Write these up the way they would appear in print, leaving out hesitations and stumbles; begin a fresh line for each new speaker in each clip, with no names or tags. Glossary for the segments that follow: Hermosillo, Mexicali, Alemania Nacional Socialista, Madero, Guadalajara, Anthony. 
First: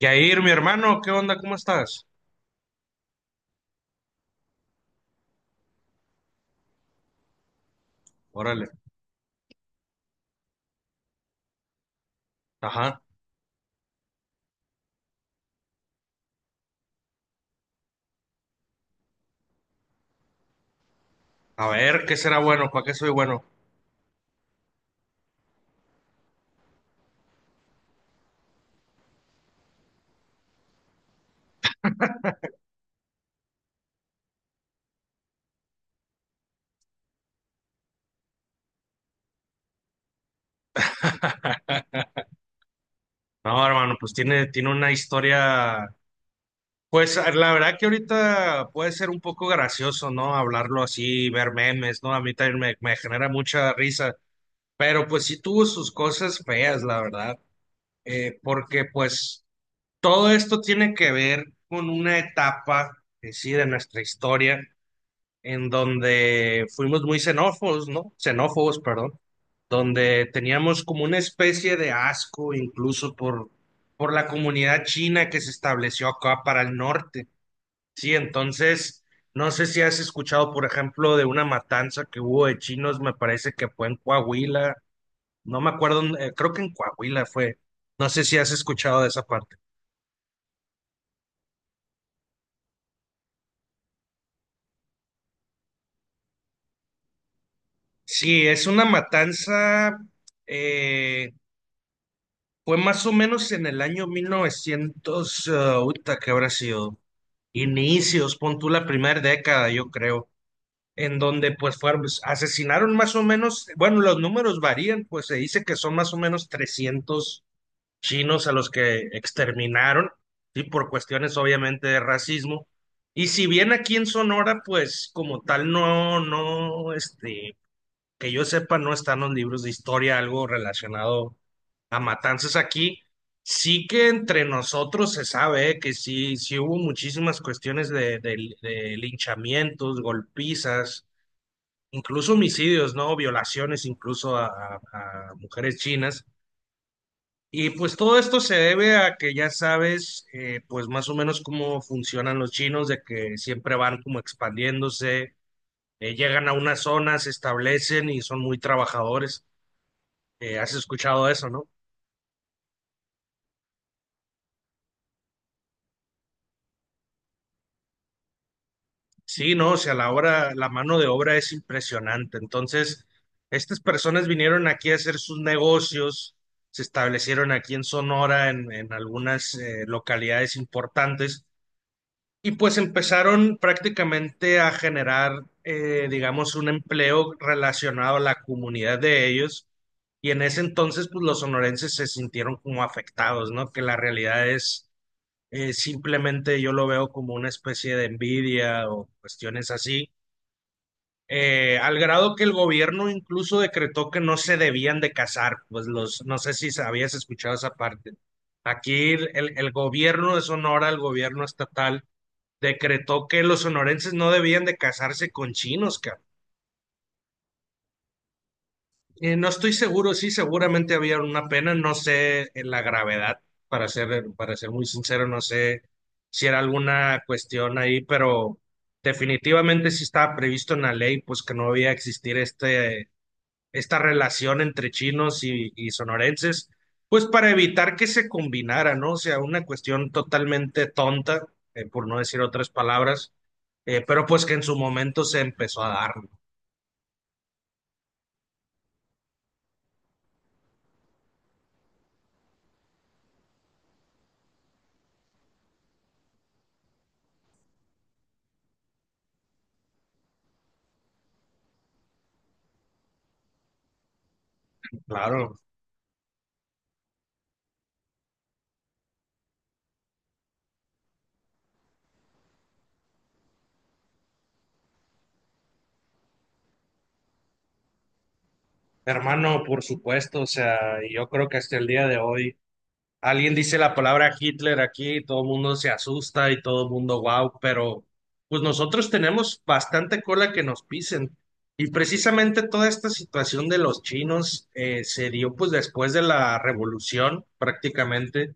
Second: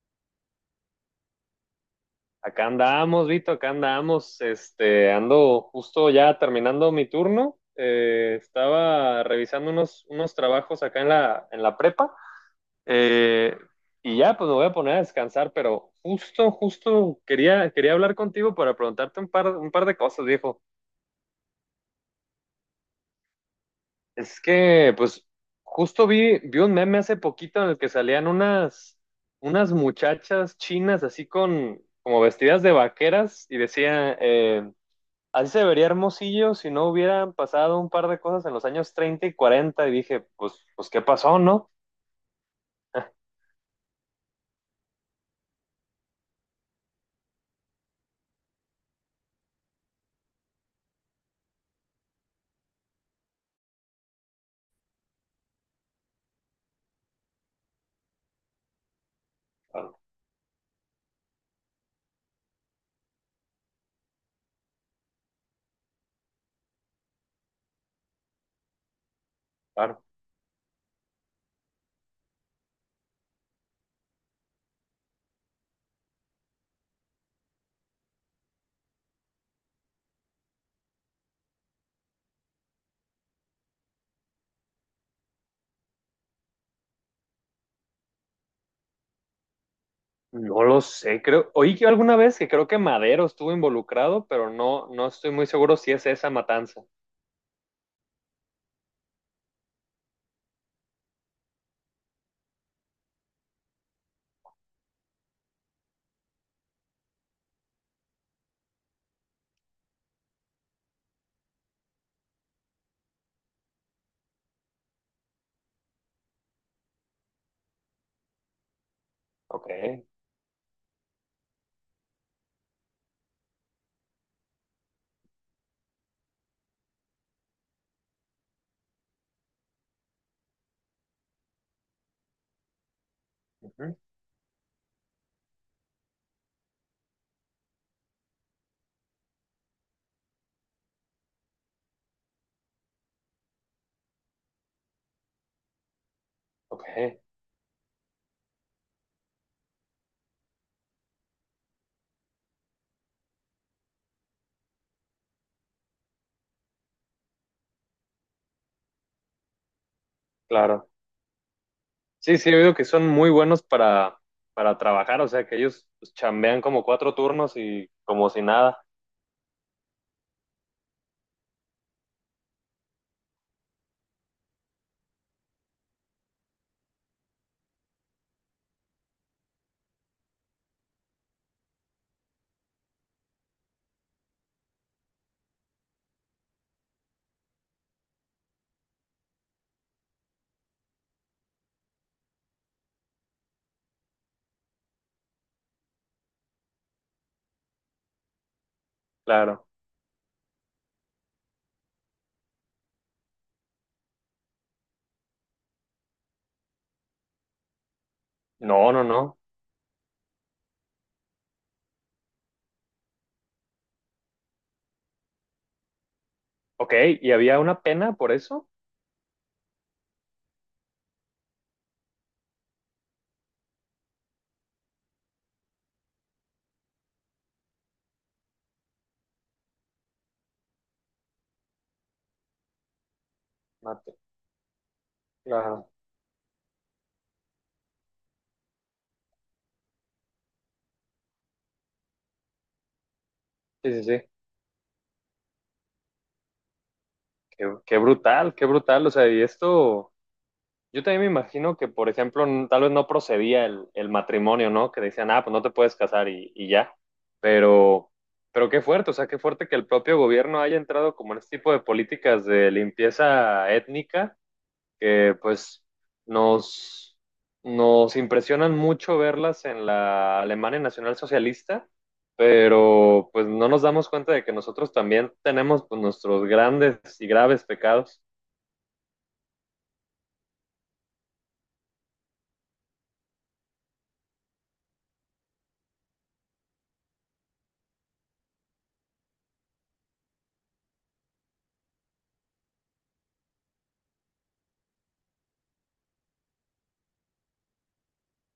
Yair, mi hermano, ¿qué onda? ¿Cómo estás?
Acá andamos, Vito, acá andamos. Ando justo ya terminando mi turno.
Órale,
Estaba revisando unos trabajos acá en en la prepa.
ajá.
Eh, y ya, pues me voy a poner a descansar, pero justo quería hablar contigo para preguntarte un un par de cosas, viejo.
A ver, ¿qué será bueno? ¿Para qué soy bueno?
Es que, pues, justo vi un meme hace poquito en el que salían unas muchachas chinas así con, como vestidas de vaqueras y decía... así se vería Hermosillo si no hubieran pasado un par de cosas en los años 30 y 40, y dije, pues, pues ¿qué pasó, no? Ah.
No, hermano, pues tiene una historia. Pues la verdad que ahorita puede ser un poco gracioso, ¿no? Hablarlo así, ver memes, ¿no? A mí también me genera mucha risa. Pero pues sí tuvo sus cosas feas, la verdad. Porque pues
Claro,
todo esto tiene que ver con una etapa, sí, de nuestra historia, en donde fuimos muy xenófobos, ¿no? Xenófobos, perdón,
claro.
donde teníamos como una especie de asco incluso por la comunidad china que se estableció acá para el norte. Sí, entonces, no sé si has escuchado, por ejemplo, de una matanza que hubo de chinos, me parece que fue en Coahuila, no me acuerdo, creo que en Coahuila fue, no sé si has escuchado de esa parte.
No lo sé, creo, oí que alguna vez que creo que Madero estuvo involucrado, pero no, no estoy muy seguro si es esa matanza.
Sí, es una matanza, eh, fue más o menos en el año 1900, ah, uta, ¿que habrá sido? Inicios, pon tú la primera década, yo creo, en donde pues fueron, pues, asesinaron más o menos, bueno, los números varían, pues se dice que son más o menos 300 chinos a los que
Ok,
exterminaron, y por cuestiones obviamente de racismo. Y si bien aquí en Sonora, pues como tal, no, no, este, que yo sepa, no están los libros de historia, algo relacionado a matanzas aquí. Sí
ujú,
que entre nosotros se sabe que sí, sí hubo muchísimas cuestiones de, de linchamientos, golpizas, incluso homicidios, ¿no? Violaciones incluso a, a mujeres chinas.
ok,
Y pues todo esto se debe a que ya sabes, pues más o menos cómo funcionan los chinos, de que siempre van como expandiéndose, llegan a una zona, se establecen y son muy trabajadores. Has
claro.
escuchado eso, ¿no?
Sí, sí, he oído que son muy buenos para trabajar, o sea, que ellos pues chambean como cuatro turnos y como si nada,
Sí, no, o sea, la obra, la mano de obra es impresionante. Entonces, estas personas vinieron aquí a hacer sus negocios, se establecieron aquí en Sonora, en algunas localidades importantes, y pues empezaron prácticamente a generar, digamos, un empleo relacionado a la comunidad de ellos. Y en ese entonces, pues los sonorenses se sintieron como afectados, ¿no? Que la realidad es... simplemente yo lo veo como una especie de envidia o
claro.
cuestiones así, al grado que el gobierno incluso decretó que no se debían de casar, pues los, no sé si habías escuchado esa parte.
No, no,
Aquí el,
no.
el gobierno de Sonora, el gobierno estatal, decretó que los sonorenses no debían de casarse con chinos, cabrón.
Ok, ¿y había una pena por eso?
No estoy seguro, sí, seguramente había una pena, no sé en la gravedad, para ser muy sincero, no sé si era alguna cuestión ahí, pero definitivamente sí estaba previsto en la ley, pues que no debía existir este, esta
Mate.
relación entre chinos
Claro,
y sonorenses, pues para evitar que se combinara, ¿no? O sea, una cuestión totalmente tonta, por no decir otras palabras,
sí, sí, sí.
pero pues que en su momento se empezó a dar, ¿no?
Qué, qué brutal, qué brutal. O sea, y esto, yo también me imagino que, por ejemplo, tal vez no procedía el matrimonio, ¿no? Que decían, ah, pues no te puedes casar y ya. Pero, pero qué fuerte, o sea, qué fuerte que el propio gobierno haya entrado como en este tipo de políticas de limpieza étnica, que
Claro.
pues nos, nos impresionan mucho verlas en la Alemania Nacional Socialista, pero pues no nos damos cuenta de que nosotros también tenemos, pues, nuestros grandes y graves pecados.
Hermano, por supuesto, o sea, yo creo que hasta el día de hoy alguien dice la palabra Hitler aquí, todo el mundo se asusta y todo el mundo wow, pero pues nosotros tenemos bastante cola que nos pisen. Y precisamente toda esta situación de los chinos se dio pues después de la revolución prácticamente,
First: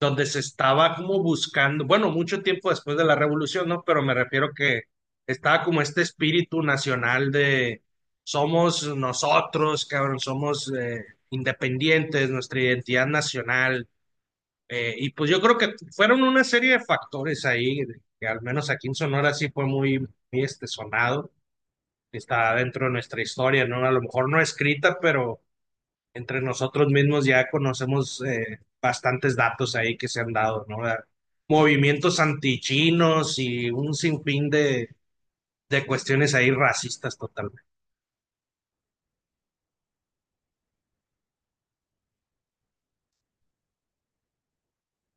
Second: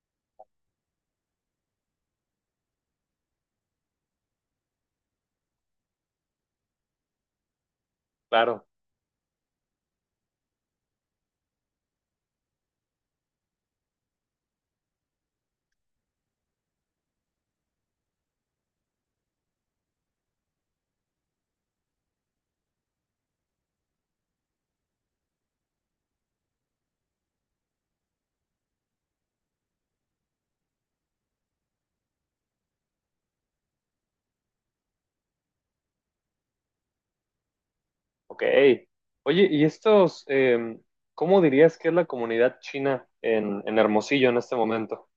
donde se estaba como buscando, bueno, mucho tiempo después de la revolución, ¿no? Pero me refiero que estaba como este espíritu nacional de
Claro,
somos nosotros, cabrón, somos independientes, nuestra identidad nacional, y pues yo creo que fueron una serie de factores ahí, de- que al menos aquí en Sonora sí fue muy, muy, este, sonado, está dentro de nuestra historia, ¿no? A lo mejor no escrita, pero entre nosotros mismos ya conocemos bastantes datos ahí que se han dado, ¿no? Movimientos antichinos y un sinfín de cuestiones ahí racistas totalmente.
ok. Oye, ¿y estos, cómo dirías que es la comunidad china en Hermosillo en este momento?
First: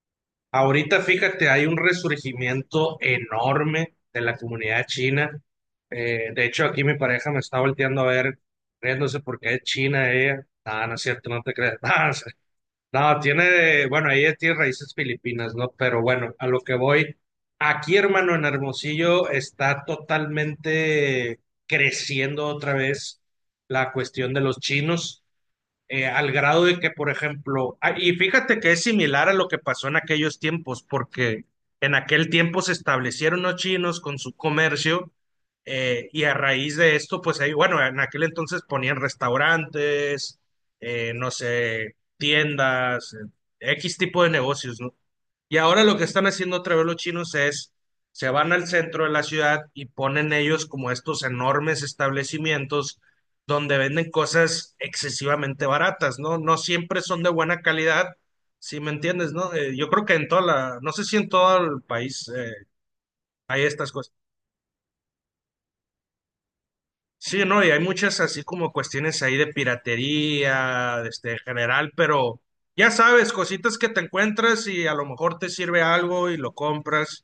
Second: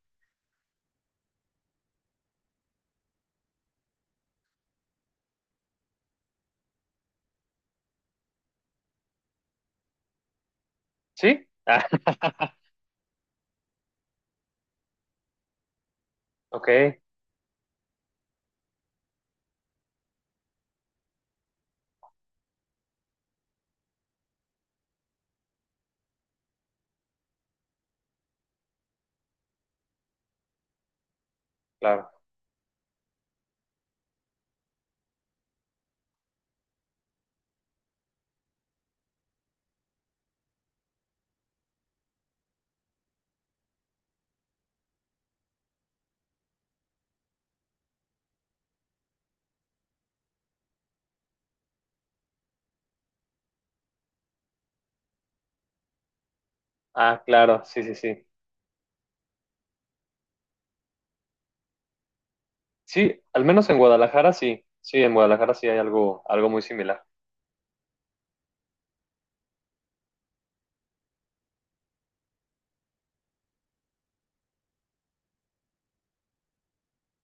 Ahorita, fíjate, hay un resurgimiento enorme de la comunidad china. De hecho, aquí mi pareja me está volteando a ver, riéndose porque es china ella. Ah, no es cierto, no
¿Sí?
te creas.
Ah.
No, sé. No, tiene, bueno, ella tiene raíces filipinas, ¿no? Pero bueno, a lo que
ok,
voy, aquí, hermano, en Hermosillo está totalmente creciendo otra vez la cuestión de los chinos, al grado de que, por ejemplo, ah, y fíjate que es similar a lo que pasó en aquellos tiempos, porque en
claro.
aquel tiempo se establecieron los chinos con su comercio, y a raíz de esto, pues ahí, bueno, en aquel entonces ponían restaurantes, no sé, tiendas, X tipo de negocios, ¿no? Y ahora lo que están haciendo otra vez los chinos es, se van al centro de la ciudad y ponen ellos como estos enormes establecimientos donde venden cosas excesivamente baratas, ¿no? No siempre
Ah,
son de buena
claro, sí, sí,
calidad,
sí.
si me entiendes, ¿no? Yo creo que en toda la, no sé si en todo el país
Sí, al
hay
menos en
estas cosas.
Guadalajara sí. Sí, en Guadalajara sí hay algo, algo muy similar.
Sí, no, y hay muchas así como cuestiones ahí de piratería, este, en general, pero ya sabes, cositas que te encuentras y a lo mejor te sirve algo y lo compras.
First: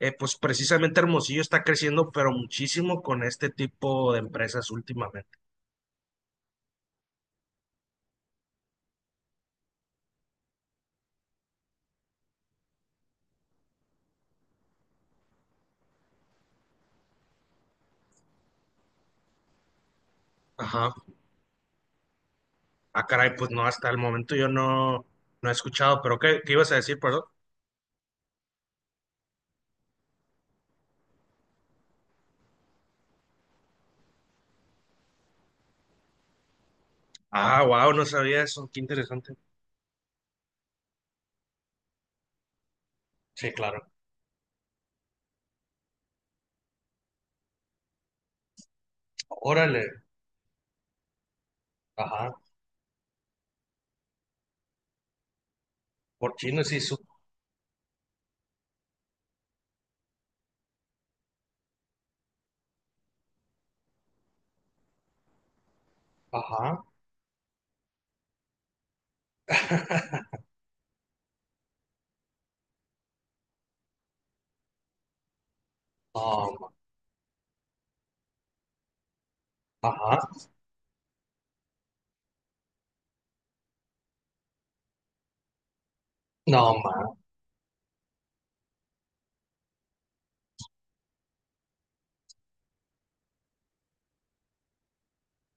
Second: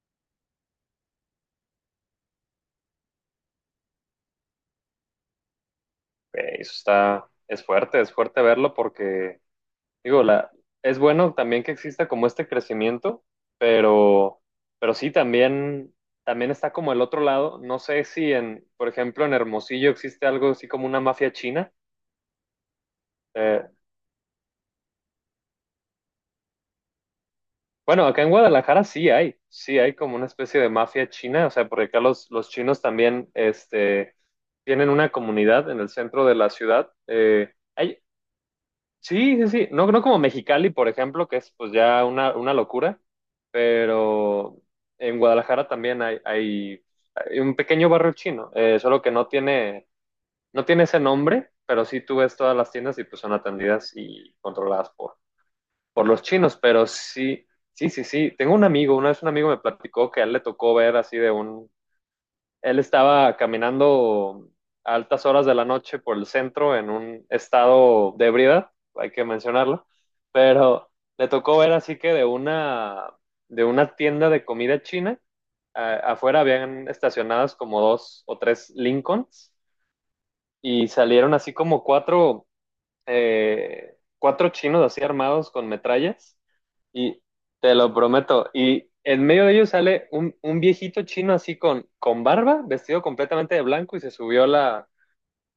Pues precisamente Hermosillo está creciendo, pero muchísimo con este tipo de empresas últimamente.
Ok, eso está, es fuerte verlo porque digo, la, es bueno también que exista como este crecimiento, pero, pero sí, también, también está como el otro lado. No sé si en, por ejemplo, en Hermosillo existe algo así como
Ajá.
una mafia china.
Ah, caray, pues no,
Eh,
hasta el momento yo no, no he escuchado, pero ¿qué, qué ibas a decir, perdón?
bueno, acá en Guadalajara sí hay como una especie de mafia china, o sea, porque acá los chinos también tienen una comunidad en el centro de la ciudad.
Ah, wow,
Hay...
no sabía eso, qué interesante.
Sí, sí, sí. No, no como Mexicali, por ejemplo, que es pues ya una locura,
Sí, claro.
pero en Guadalajara también hay un pequeño barrio chino, solo que no
Órale,
tiene, no tiene ese nombre, pero sí, tú
ajá,
ves todas las tiendas y pues son atendidas y controladas por los
por
chinos,
chino sí
pero
su...
sí, sí, sí, sí. Tengo un amigo, una vez un amigo me platicó que a él le tocó ver así de un... él estaba caminando a altas horas de la noche por el centro
Ajá,
en un estado de ebriedad, hay que mencionarlo, pero le tocó ver así que de una tienda de comida china, afuera
no, ma-
habían estacionadas como dos o tres Lincolns
ajá,
y salieron así como cuatro, cuatro chinos así armados con metrallas,
no, ma,
y te lo prometo. Y en medio de ellos sale un viejito chino así con barba, vestido completamente de blanco y se subió a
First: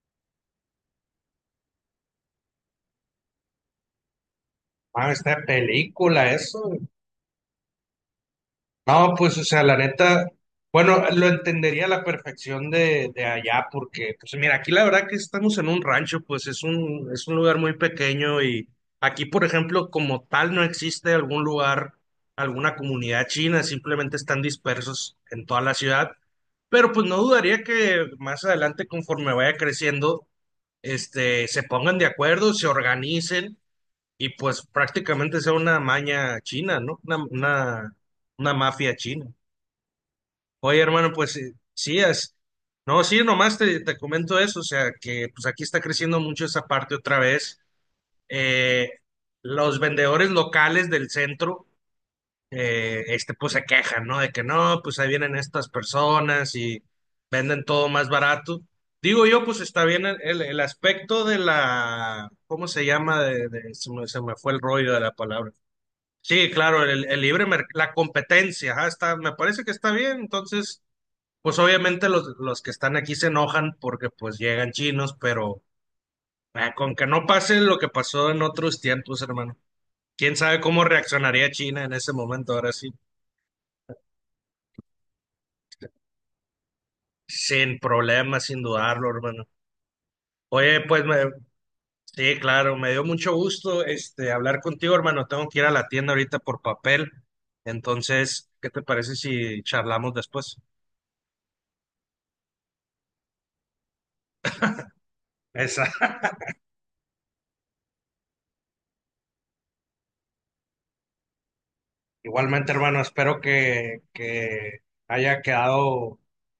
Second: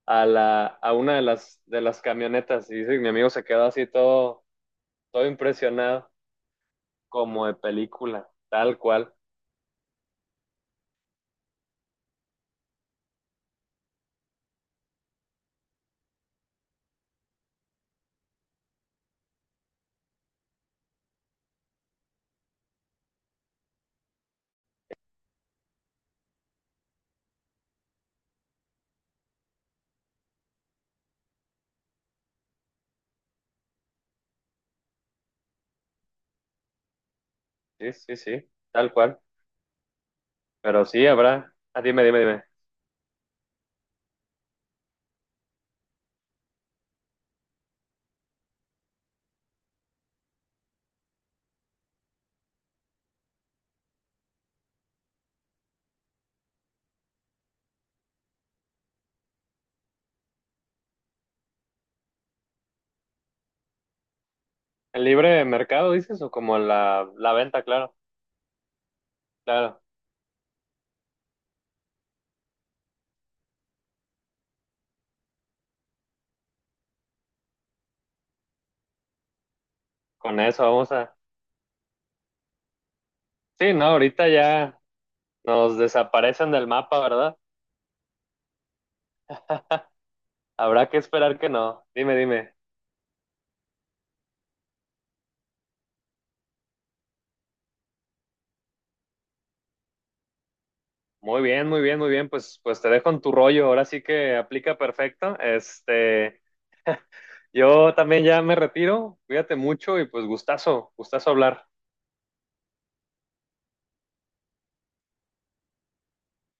a la, a una de de las camionetas. Y dice que mi amigo se quedó así todo,
ma,
todo
esta
impresionado,
película, eso.
como de película, tal
No,
cual.
pues, o sea, la neta, bueno, lo entendería a la perfección de allá, porque, pues, mira, aquí la verdad que estamos en un rancho, pues es un lugar muy pequeño y aquí, por ejemplo, como tal, no existe algún lugar, alguna comunidad china, simplemente están dispersos en toda la ciudad, pero pues no dudaría que más adelante, conforme vaya creciendo, este, se pongan de acuerdo, se organicen y pues prácticamente sea una maña china, ¿no?
Sí, sí, sí,
Una
tal
mafia
cual.
china. Oye,
Pero sí
hermano, pues
habrá. Ah,
sí,
dime, dime,
es,
dime.
no, sí, nomás te comento eso, o sea, que pues aquí está creciendo mucho esa parte otra vez. Eh, los vendedores locales del centro, este, pues se quejan, ¿no? De que no, pues ahí vienen estas personas y venden todo más barato. Digo yo, pues está bien el, el aspecto de la, ¿cómo se llama? De- se me fue el rollo de
¿El
la
libre
palabra.
mercado dices o
Sí,
como
claro, el
la
libre
venta?
merc- la
Claro,
competencia, ajá, está, me parece que
claro.
está bien, entonces. Pues obviamente los que están aquí se enojan porque pues llegan chinos, pero ah, con que no pase lo que pasó en otros tiempos, hermano. ¿Quién
Con
sabe
eso
cómo
vamos a...
reaccionaría China en ese momento? Ahora sí,
Sí, no, ahorita ya nos desaparecen del mapa, ¿verdad?
sin problemas, sin dudarlo, hermano. Oye,
Habrá que
pues me-
esperar que no. Dime,
sí,
dime.
claro, me dio mucho gusto este hablar contigo, hermano. Tengo que ir a la tienda ahorita por papel. Entonces, ¿qué te parece si charlamos después?
Muy bien, muy bien, muy bien. Pues, pues te dejo en tu rollo. Ahora sí que aplica perfecto.
Esa.
Yo también ya me retiro. Cuídate mucho y pues gustazo, gustazo hablar.
Igualmente, hermano, espero que haya quedado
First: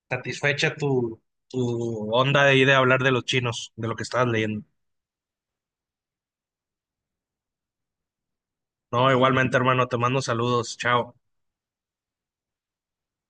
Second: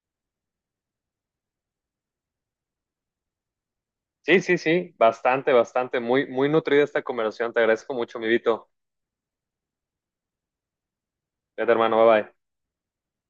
satisfecha tu, tu onda de ir a hablar de los chinos, de lo que estabas
Sí, sí,
leyendo.
sí. Bastante, bastante. Muy, muy nutrida esta conversación. Te agradezco mucho, mi Vito.
No, igualmente, hermano, te mando saludos. Chao.
Cuídate, hermano. Bye bye.